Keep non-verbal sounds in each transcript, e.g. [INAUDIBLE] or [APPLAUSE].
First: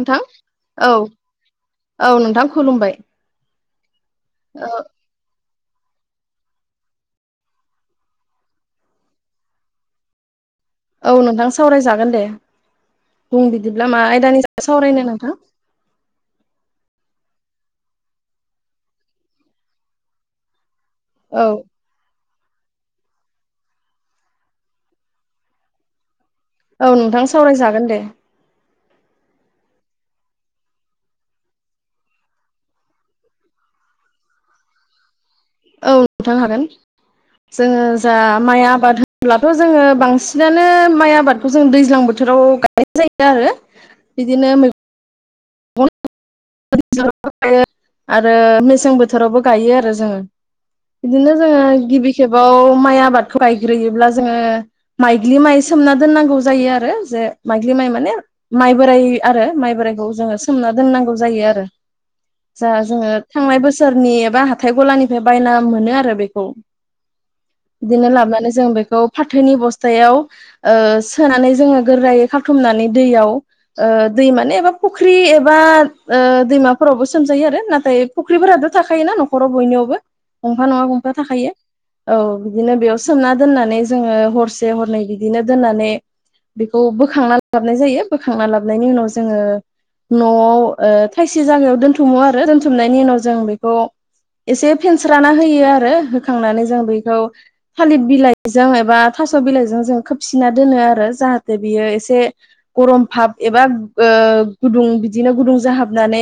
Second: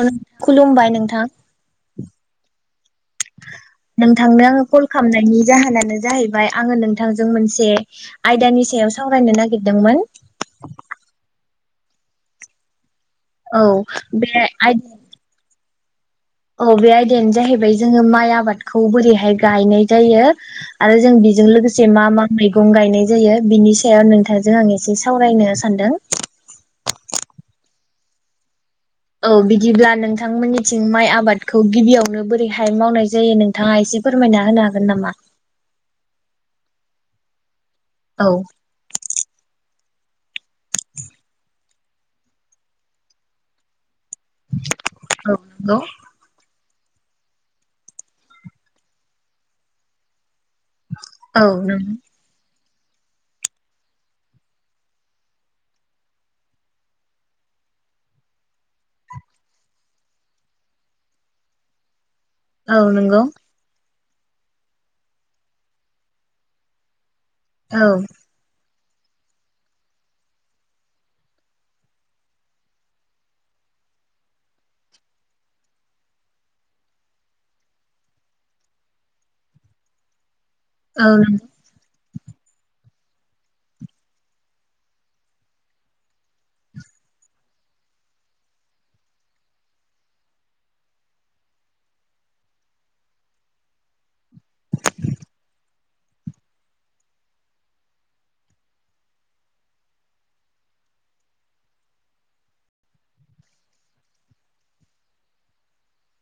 ओ खुलुमबाय औ नोंथां। औ नोंथां खुलुमबाय नोंथांनो आङो कल खालामनायनि जाहोनानो जाहैबाय आङो नोंथांजों मोनसे आयदानि सायाव सावरायनो नागिरदोंमोन [INAUDIBLE] औ नोंथां सावरायजागोन दे बुं औ बिदिब्ला मा बे आयदानि आय जा-सावरायनो नोंथां औ बे आयदायानो जाहैबाय जोङो माइ आबादखौ बोरैहाय गायनाय जायो आरो जों औ बेजों लोगोसे मा मा मैगं गायनाय जायो बिनि सायाव नोंथांजों आं एसे सावरायनो सानदों औ नोंथां सावरायजागोन दे। औ बिदिब्ला नोंथांमोननिथिं माइ आबादखौ गिबियावनो बोरैहाय मावनाय जायो नोंथाङा एसे- फोरमायना होनो हागोन नामा? औ नोंथां हागोन जोङो जा औ माइ आबाद होनब्लाथ' जोङो- बांसिनानो माइ आबादखौ जों दैज्लां बोथोराव गायनाय जायो आरो बिदिनो औ नंगौ। गायो आरो मेसें बोथोरावबो गायो आरो जोङो बिदिनो औ जोङो नंगौ गिबि खेबाव माइ आबादखौ गायग्रोयोब्ला जोङो माइग्लि माइ सोमना दोननांगौ जायो आरो जे माइ माने बोराइ आरो माइ बोराइखौ जोङो सोमना दोननांगौ जायो आरो जख औ जोङो नंगौ थांनाय बोसोर सोरनि एबा हाथाय गलानिफ्राय बायना मोनो आरो बेखौ। औ बिदिनो लाबनानै जों बेखौ फाथोनि बस्थायाव ओ सोनानै जों गोरायै खाथुमनानै दैयाव ओ दै माने एबा फुख्रि बा दैमाफोरावबो सोमजायो आरो नाथाय फुख्रिफोराथ' थाखायोना न'खराव बयनियावबो। गंफा नङा औ गंफा नंगौ थाखायो। औ बिदिनो बेयाव सोमना दोननानै जोङो हरसे हरनै बिदिनो दोननानै बेखौ बोखांना लाबनाय जायो बोखांना लाबनायनि उनाव जोङो न'आव थायसे जागायाव दोनथुमो आरो दोनथुमनायनि उनाव जों बेखौ एसे फेनस्राना होयो आरो होखांनानै जों बेखौ थालिर बिलाइजों एबा दास बिलाइ जों खोबसिना दोनो आरो जाहाथे बियो एसे गम भाप एबा ओ गुदुं बिदिनो गुदुं जाहाबनानै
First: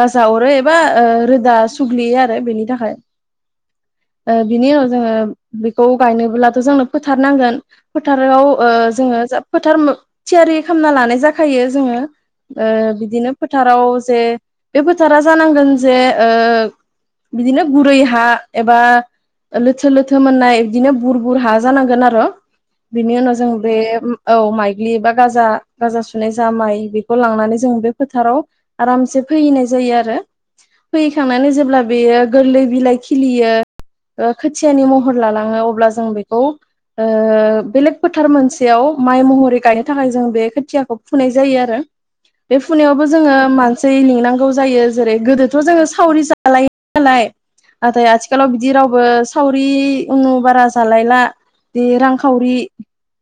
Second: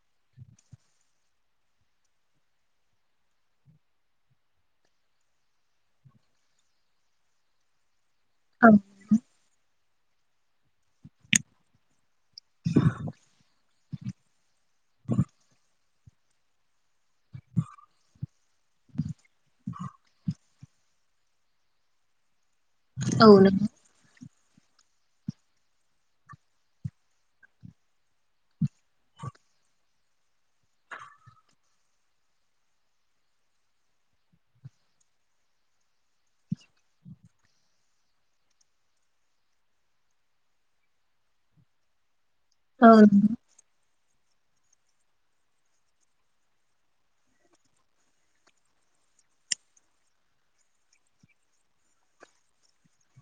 गाजा अरो एबा रोदा सुग्लियो आरो बेनि थाखाय [INAUDIBLE] ओ बिनि उनाव जोङो बेखौ गायनोब्लाथ' जोंनो फोथार नांगोन। फोथाराव औ जोङो जा फोथार थियारि खालामना लानाय जाखायो जोङो ओ बिदि बिदिनो फोथाराव जे बे फोथारा जानांगोन जे ओ बिदिनो गुरै हा एबा लोथो लोथो मोननाय बिदिनो बुर बुर हा जानांगोन आरो बिनि उनाव जों नंगौ बे औ माइग्लि ए बा गाजा गाजा सुनाय जा माइ बेखौ लांनानै जों फोथाराव आरामसे फोहैनाय जायो आरो फोहैखांनानै जेब्ला बेयो गोरलै बिलाइ खिलियो खोथियानि महर लालाङो अब्ला जों बेखौ बेलेग फोथार मोनसेयाव माइ महरै गायनो थाखाय जों बे खोथियाखौ फुनाय जायो आरो [INAUDIBLE] बे फुनायावबो जोङो नंगौ मानसि लिंनांगौ जायो जेरै गोदोथ' जोङो सावरि जालायो नालाय नाथाय आथिखालाव बिदि रावबो सावरि उनु बारा जालायला जि रांखावरि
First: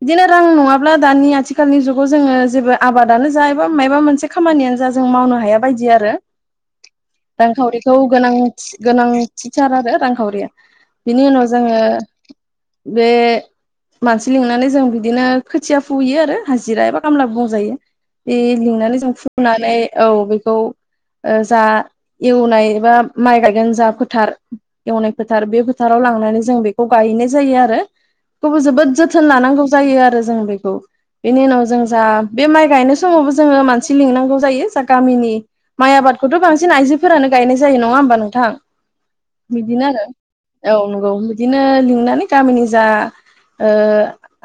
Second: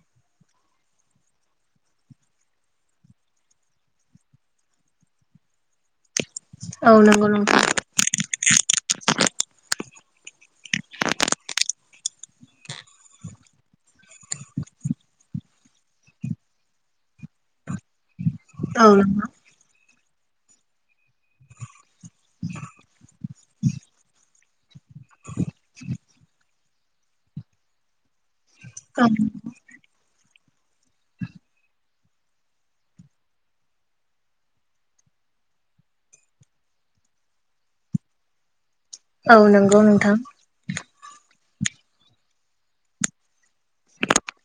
बिदिनो रां नङाब्ला दानि आथिखालनि जुगाव जोङो जेबो आबादानो जा एबा मायबा मोनसे खामानियानो जा जों मावनो हाया बायदि आरो औ नंगौ नोंथां रांखावरिखौ गोनांथि गोनांथिथार आरो रांखावरिया। बिनि उनाव जोङो बे- मानसि लिंनानै जों बिदिनो खोथिया फुयो आरो हाजिरा एबा खामला बुंजायो। बे औ लिंनानै जों नंगौ माने औ बेखौ जा एवनाय एबा माइ गायगोन जा फोथार एवनाय फोथार बे फोथाराव- लांनानै जों बेखौ गायहैनाय जायो आरो थेवबो जोबोद जोथोन लानांगौ जायो आरो जों बेखौ बेनि उनाव जों जा बे माइ गायनाय समावबो जोङो थि लिंनांगौ जायो जा गामिनि माइ आबादखौथ' बांसिन आइजोफोरानो गायनाय जायो नङा होमबा नोंथां? औ नंगौ बिदिनो आरो नोंथां औ नंगौ बिदिनो लिंनानै गामिनि जा ओ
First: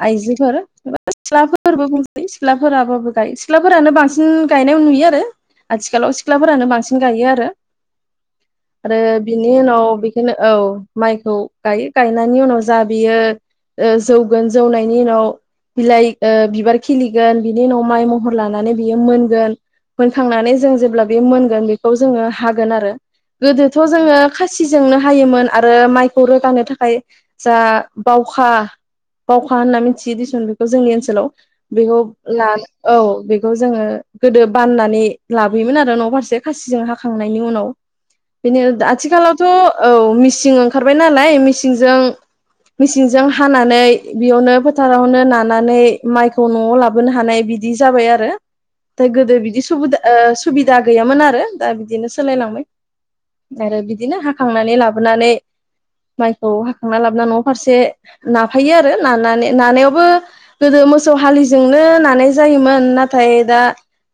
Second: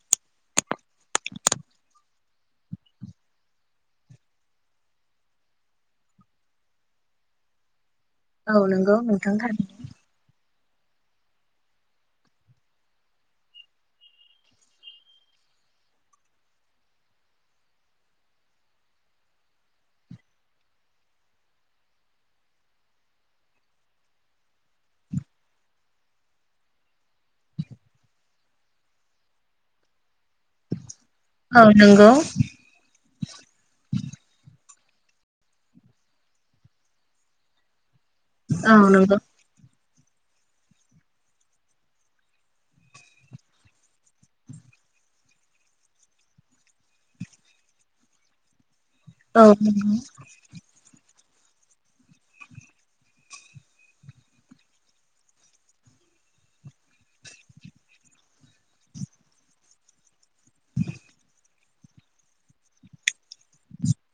आइजोफोर बा सिख्लाफोरबो बुंजायो सिख्लाफोराबो गायो सिख्लाफोरानो बांसिन बांसिन गायनाय नुयो आरो आथिखालाव सिख्लाफोरानो बांसिन गायो आरो औ नंगौ आरो नोंथां बिनि थारैनो उनाव बेखायनो औ माइखौ गायो गायनायनि उनाव जा बियो जौगोन जौनायनि उनाव बिलाइ बिबार खिलिगोन बिनि उन' माइ महर लानानै बियो मोनगोन मोनखांनानै जों जेब्ला बेयो मोनगोन बेखौ जोङो हागोन आरो गोदोथ' जोङो खासिजोंनो हायोमोन आरो माइखौ रोगानो थाखाय जा बाव खा होनना मिथियो देसन बेखौ जोंनि ओन सोलाव औ बेखौ ला [UNINTELLIGIBLE] औ तंजो गोदो बाननानै लाबोयोमोन आरो न' फारसे खासिजों हाखांनायनि उनाव बेनि औ नंगौ आथिखालावथ' औ मिसिं ओंखारबाय नालाय मिसिंजों मेसिनजों हानानै बेयावनो फोथारावनो नानानै माइखौ न'आव लाबोनो हानाय बिदि जाबाय आरो दा गोदो औ बिदि सुबदा नंगौ सुबिदा गैयामोन आरो दा बिदिनो सोलायलांबाय आरो बिदिनो हाखांनानै लाबोनानै माइखौ हाखांना लाबोना न' फारसे नाफायो आरो नानानै नानायावबो गोदो मोसौ हालिजोंनो नानाय जायोमोन नाथाय दा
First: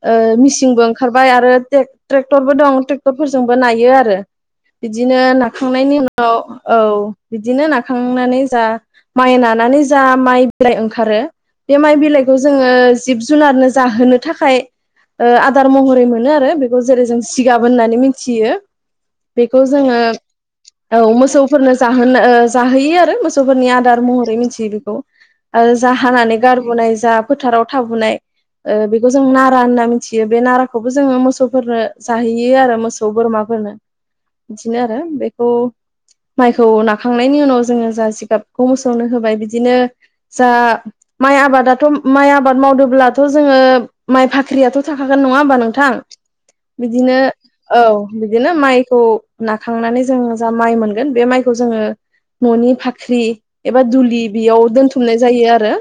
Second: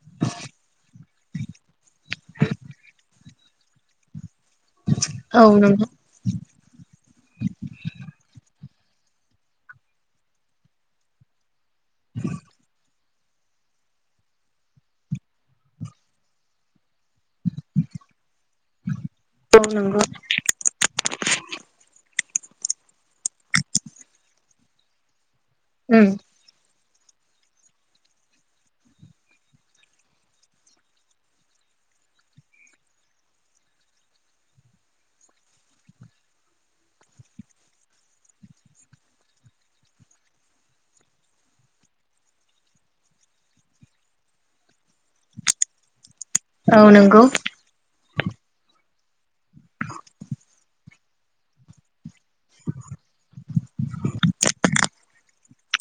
ओ मिसिंनबो ओंखारबाय आरो ट्रेक्टरबो दं ट्रेक्टरफोरजोंबो नायो आरो बिदिनो औ नंगौ नाखांनायनि उनाव औ बिदिनो नाखांनानै जा माइ नानानै जा माइ बिलाइ ओंखारो बे माइ बिलाइखौ जोङो जिब जुनारनो जाहोनो थाखाय ओ आदार महरै मोनो आरो बेखौ जेरै जों जिगाब होननानै मिथियो औ बेखौ जोङो नंगौ औ मोसौफोरनो जाहोनो जाहैयो आरो मोसौफोरनि आदार महरै मिथियो बेखौ आरो उम हानानै गारबोनाय जा फोथाराव थाबोनाय औ बेखौ जों नारा होनना मिथियो बे नाराखौबो जोङो मोसौफोरनो जाहैयो आरो मोसौ बोरमाफोरनो बिदिनो आरो बेखौ माइखौ नाखांनायनि उनाव जोङो जा जिगाबखौ मोसौनो होबाय बिदिनो जा माइ आबादाथ' माइ आबाद मावदोंब्लाथ' जोङो माइ फाख्रियाथ' थाखागोन नङा होमबा नोंथां औ बिदिनो नंगौ औ बिदिनो माइखौ नाखांनानै जों जा माइ मोनगोन बे माइखौ जोङो न'नि भाख्रि एबा दुलि बेयाव दोनथुमनाय जायो आरो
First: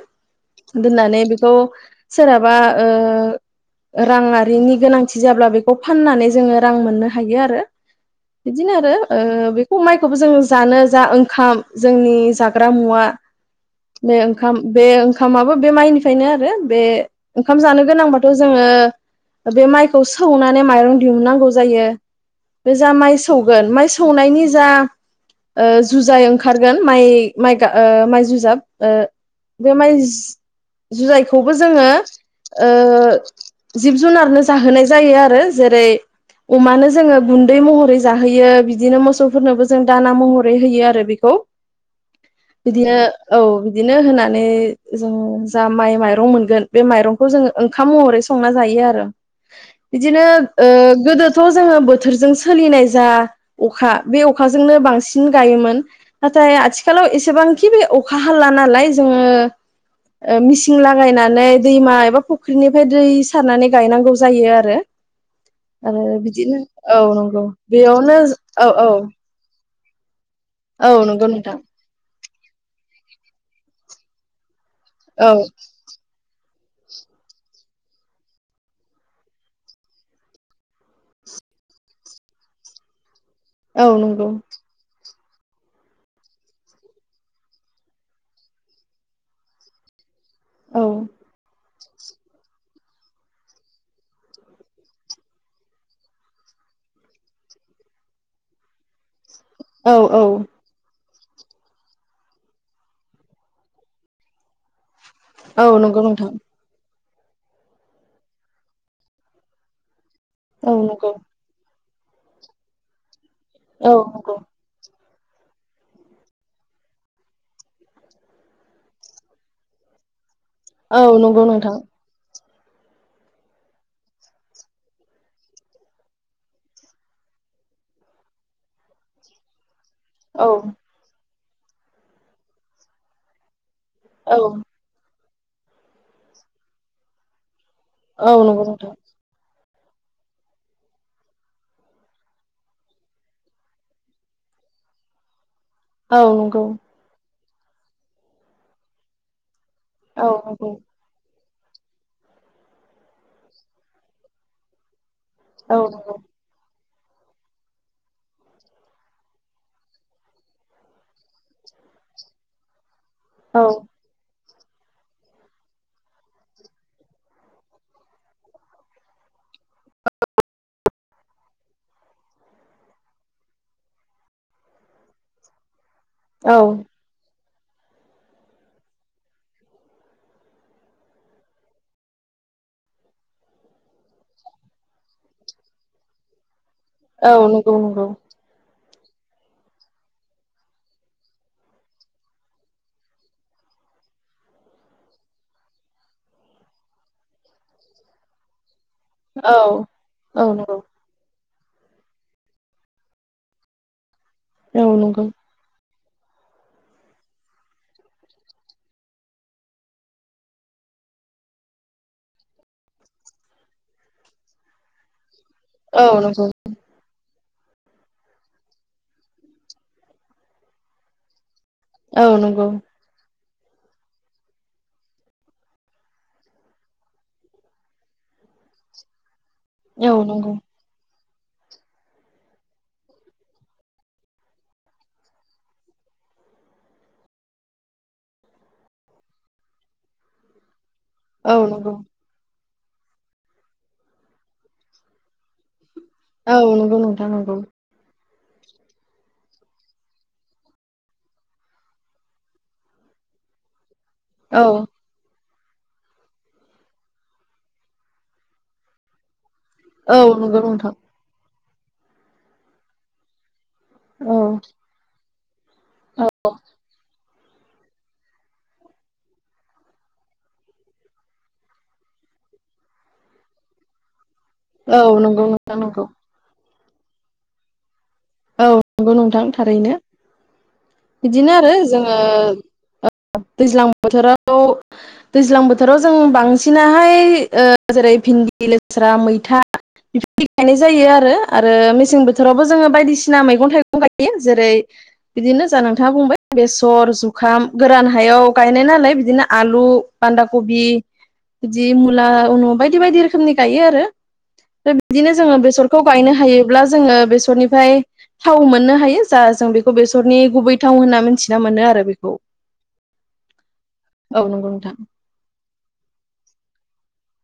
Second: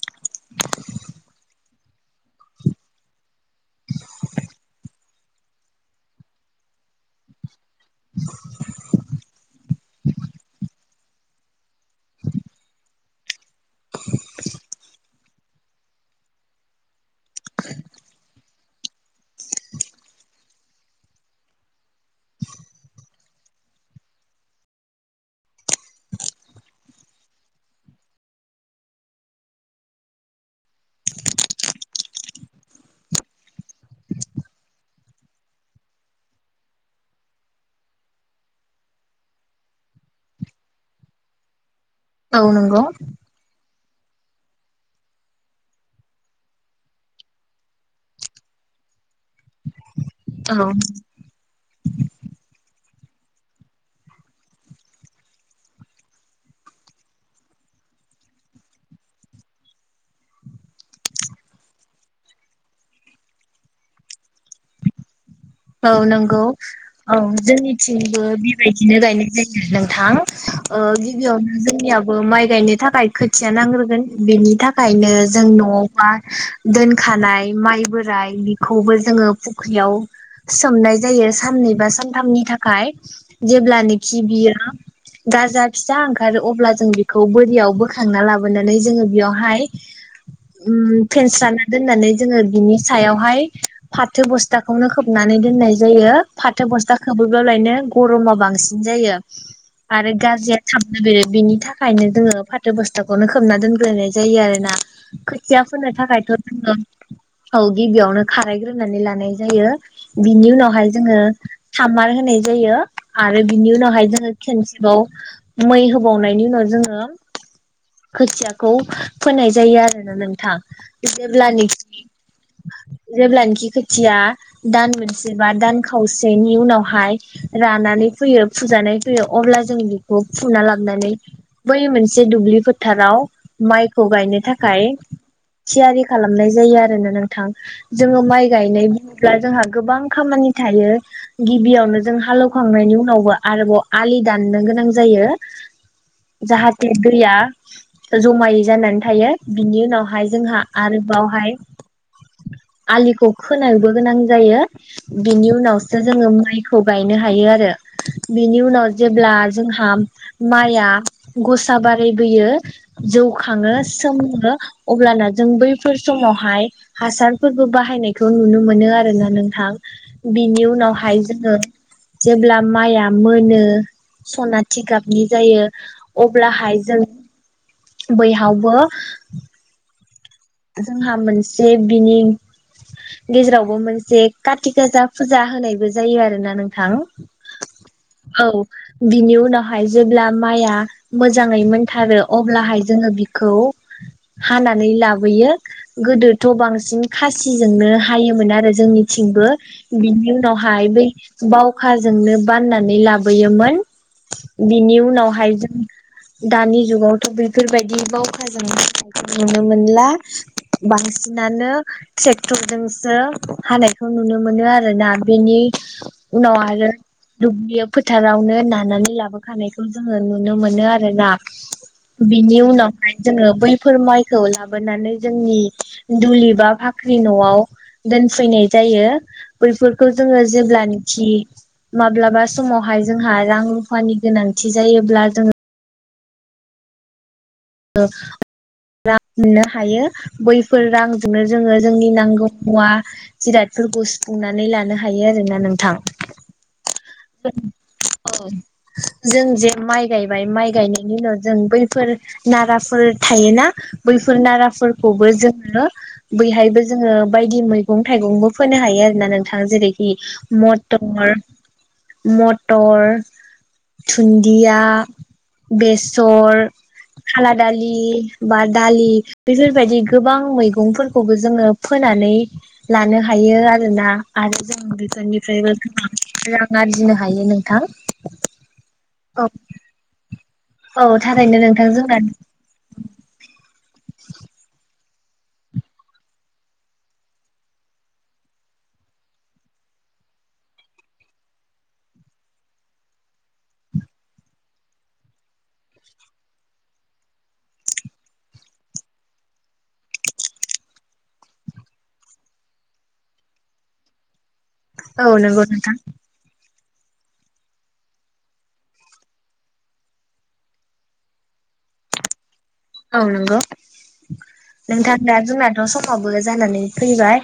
दोननानै बेखौ सोरहाबा ओ रांआङिनि गोनांथि जाब्ला बेखौ फाननानै जोङो रां मोननो हायो आरो बिदिनो आरो ओ बेखौ माइखौबो जों जानो जा ओंखाम जोंनि जाग्रा मुवा बे ओंखाम बे ओंखामाबो बे माइनिफ्रायनो आरो बे ओंखाम जानो गोनांबाथ' जोङो बे माइखौ सौनानै माइरं दिहुननांगौ जायो बे जा माइ सौगोन माइ सौनायनि जा ओ जुजाय ओंखारगोन माइ माइगाब ओ माइ जुजाब ओ बे माइ जुजायखौबो जोङो ओ जिब जुनारनो जाहोनाय जायो आरो जेरै अमानो जोङो गुन्दै महरै जाहोयो बिदिनो मोसौफोरनोबो जों दाना महरै होयो आरो बेखौ। [INAUDIBLE] औ नंगौ बिदिनो औ बिदिनो होनानै जों जा माइ माइरं मोनगोन बे माइरंखौ जोंङो ओंखाम महरै संना जायो आरो। बिदिनो औ ओ गोदोथ' जोङो बोथोरजों सोलिनाय जा अखा बे अखाजोंनो बांसिन गायोमोन नाथाय आथिखालाव एसेबांखि बे अखा हाला नालाय जोङो मिचिं लागायनानै दैमा एबा फुख्रिनिफ्राय दै सारनानै गायनांगौ जायो आरो। आरो औ नंगौ बिदिनो औ नंगौ बेयावनो जोंनिथिंबो औ औ बेबायदिनो गायनाय जायो। नोंथां ओ औ नंगौ नोंथां गिबियावनो जोंनिया बो माइ गायनो थाखाय खोथिया नांग्रोगोन बेनि थाखायनो औ जों न आवबा दोनखानाय माइ बोराय बेखौबो जोङो फुख्रियाव सोमनाय जायो साननै बा सानथामनि थाखाय औ जेब्लानाखि नंगौ बियो गाजा फिसा ओंखारो अब्ला जों बेखौ बोरियाव बोखांना लाबोनानै जोङो बेयावहाय औ उम फेस्राना दोननानै जोङो बिनि सायावहाय फाथो बस्थाखौनो खोब खोबनानै दोननाय जायो फाथो बस्था खोबोैब्लालायनो गरमा बांसिन जायो। औ आरो औ गाजाया थाब बे बिनि थाखायनो जोङो फाथो बस्थाखौनो खोबना दोनग्रोनाय जायो आरो ना। खोथिया औ फोनो नंगौ थाखायथ नोंथां जोङो औ गिबियावनो खारायग्रोनानै लानाय जायो। बिनि औ उनावहाय नंगौ जोङो सामार होनाय जायो। आरो बिनि औ उनावहाय जोङो नंगौ खेनसेबाव मै होबावनायनि उनाव जोङो खोथियाखौ फोनाय जायो आरोना नों थां औ नंगौ नोंथां जेब्लानोखि जेब्लानोखि खोथिया दान मोनसे बा दान खावसेनि उनावहाय रानानै फैयो फुजानाय फैयो अब्ला जों औ फुना लाबनानै बै मोनसे दुब्लि फोथाराव माइखौ गायनो औ थाखाय थियारि खालामनाय जायो आरोना नोंथां। जोङो औ माइ नंगौ गायनाय नोंथां जोंहा गोबां खामानि थायो। गिबियावनो जों हालौवखांनायनि उनावबो आरोबाव आलि दाननो गोनां जायो। औ नंगौ जाहाथे दैया जमायै जानानै थायो। बिनि उनावहाय औ जोंहा नंगौ आरोबावहाय आलिखौ खोनांबो गोनां जायो। बिनि औ उनावसो नंगौ जोङो माइखौ गायनो हायो आरो बिनि उनाव जेब्ला जोंहा माया गसा बारायबोयो जौ औ खाङो सोमो अब्लाना जों बैफोर समावहाय हासारफोरबो बाहायनायखौ नुनो मोनो। आरोना नोंथां। बिनि उनावहाय जोङो जेब्ला माइआ मोनो सना थिगाबनि जायो औ अब्लाहाय जों बैहावबो जोंहा मोनसे बिनि गेजेरावबो मोनसे कातिगासा फुजा होनायबो जायो आरो ना नों औ नंगौ नंगौ। बिनि उनावहाय जेब्ला माइआ मोजाङै मोनथारो अब्लाहाय जोङो बिखौ हानाानानै लाबो यो गोदोथ बांसिन खासिजोंनो हायोमोन आरो जोंनि थिंबो औ बिनि औ नंगौ उनावहाय बै बावखाजोंनो बाननानै लाबोयोमोन औ बिनि नंगौ उनावहाय जों दानि जुगावथ बेफोरबायदि बावखाजोंखौ नुनो मोनला। बांसिनानो ट्रेक्टरजोंसो हानायखौ नुनो मोनो आरोना बेनि औ नंगौ उनाव आरो दुब्लि फोथारावनो नानानै लाबोखानायखौ जोङो नुनो मोनो आरोना। औ बिनि नंगौ उनावहाय जोङो बैफोर माइखौ लाबोनानै जोंनि दुलि बा फाख्रि नआव दोनफैनाय जायो। बैफोरखौ औ जोङो नंगौ जेब्ला खि माब्लाबा समावहाय जोंहा रां रुफानि गोनांथि जायोब्ला जोङो रां मोननो हायो बैफोर रांजोंनो औ जोङो नंगौ जोंनि नांगौ मुवा जिरादफोरखौ सुफुंनानै लानो हायो आरोना नोंथां औ नंगौ नोंथां नंगौ। औ जों जे माइ गायबाय माइ गायनायनि उनाव जों बैफोर नाराफोर थायोना बैफोर औ नाराफोरखौबो जों बैहायबो जोङो बायदि मैगं थाइगंबो फोनो हायो आरोना नों जेरैखि औ नंगौ नोंथां मटर मटर औ थुन्दिया बेसर खाला दालि बा दालि बेफोरबायदि गोबां मैगंफोरखौबो जोङो फोनानै नै लानो हायो आरोना। आरो जों औ नंगौ नोंथां नंगौ बेफोरनिफ्रायबो रां आर्जिनो हायो नोंथां। औ नंगौ नोंथां औ थारैनो। औ बिदिनो थारैनो आरो नोंथां जोङो जोंना दैज्लां बोथोराव दैज्लां बोथोराव जों बांसिनाहाय जेरै भिन्दि लेस्रा मैथा बिफोर गायनाय जायो आरो मेसें बोथोरावबो जोङो बायदिसि‌ सिना मैगं थाइगं गायो जेरै बिदिनो जा नोंथाङा बुंबाय बेसर जुखाम गोरान हाय याव गायनाय नालाय बिदिनो आलु बान्दा कबि बिदि मुला उन' बायदि बायदि रोखोमनि गायो आरो औ बिदिनो जोङो नंगौ नोंथां बेसरखौ गायनो हायोब्ला जोङो बेसरनिफ्राय थाव मोननो हायो जा जों बेखौ बेसरनि गुबै थाव होनना मिथिना मोनो आरो बेखौ औ नंगौ औ नंगौ नोंथां दा जोंनाथ' समावबो जानानै फैबाय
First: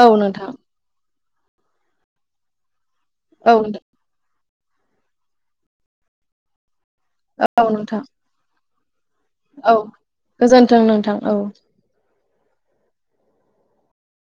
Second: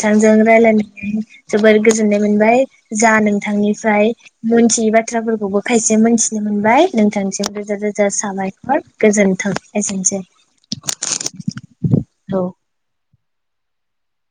औ नोंथां रायलायनानै जोबोर गोजोननाय मोनबाय जा औ नोंथांनिफ्राय मोनथियै बाथ्राफोरखौबो खायसे मोनथिनो मोनबाय नोंथांसिम औ रोजा नोंथां रोजा साबायखर गोजोन्थों। औ एसेनोसै गोजोनथों नोंथां औ औ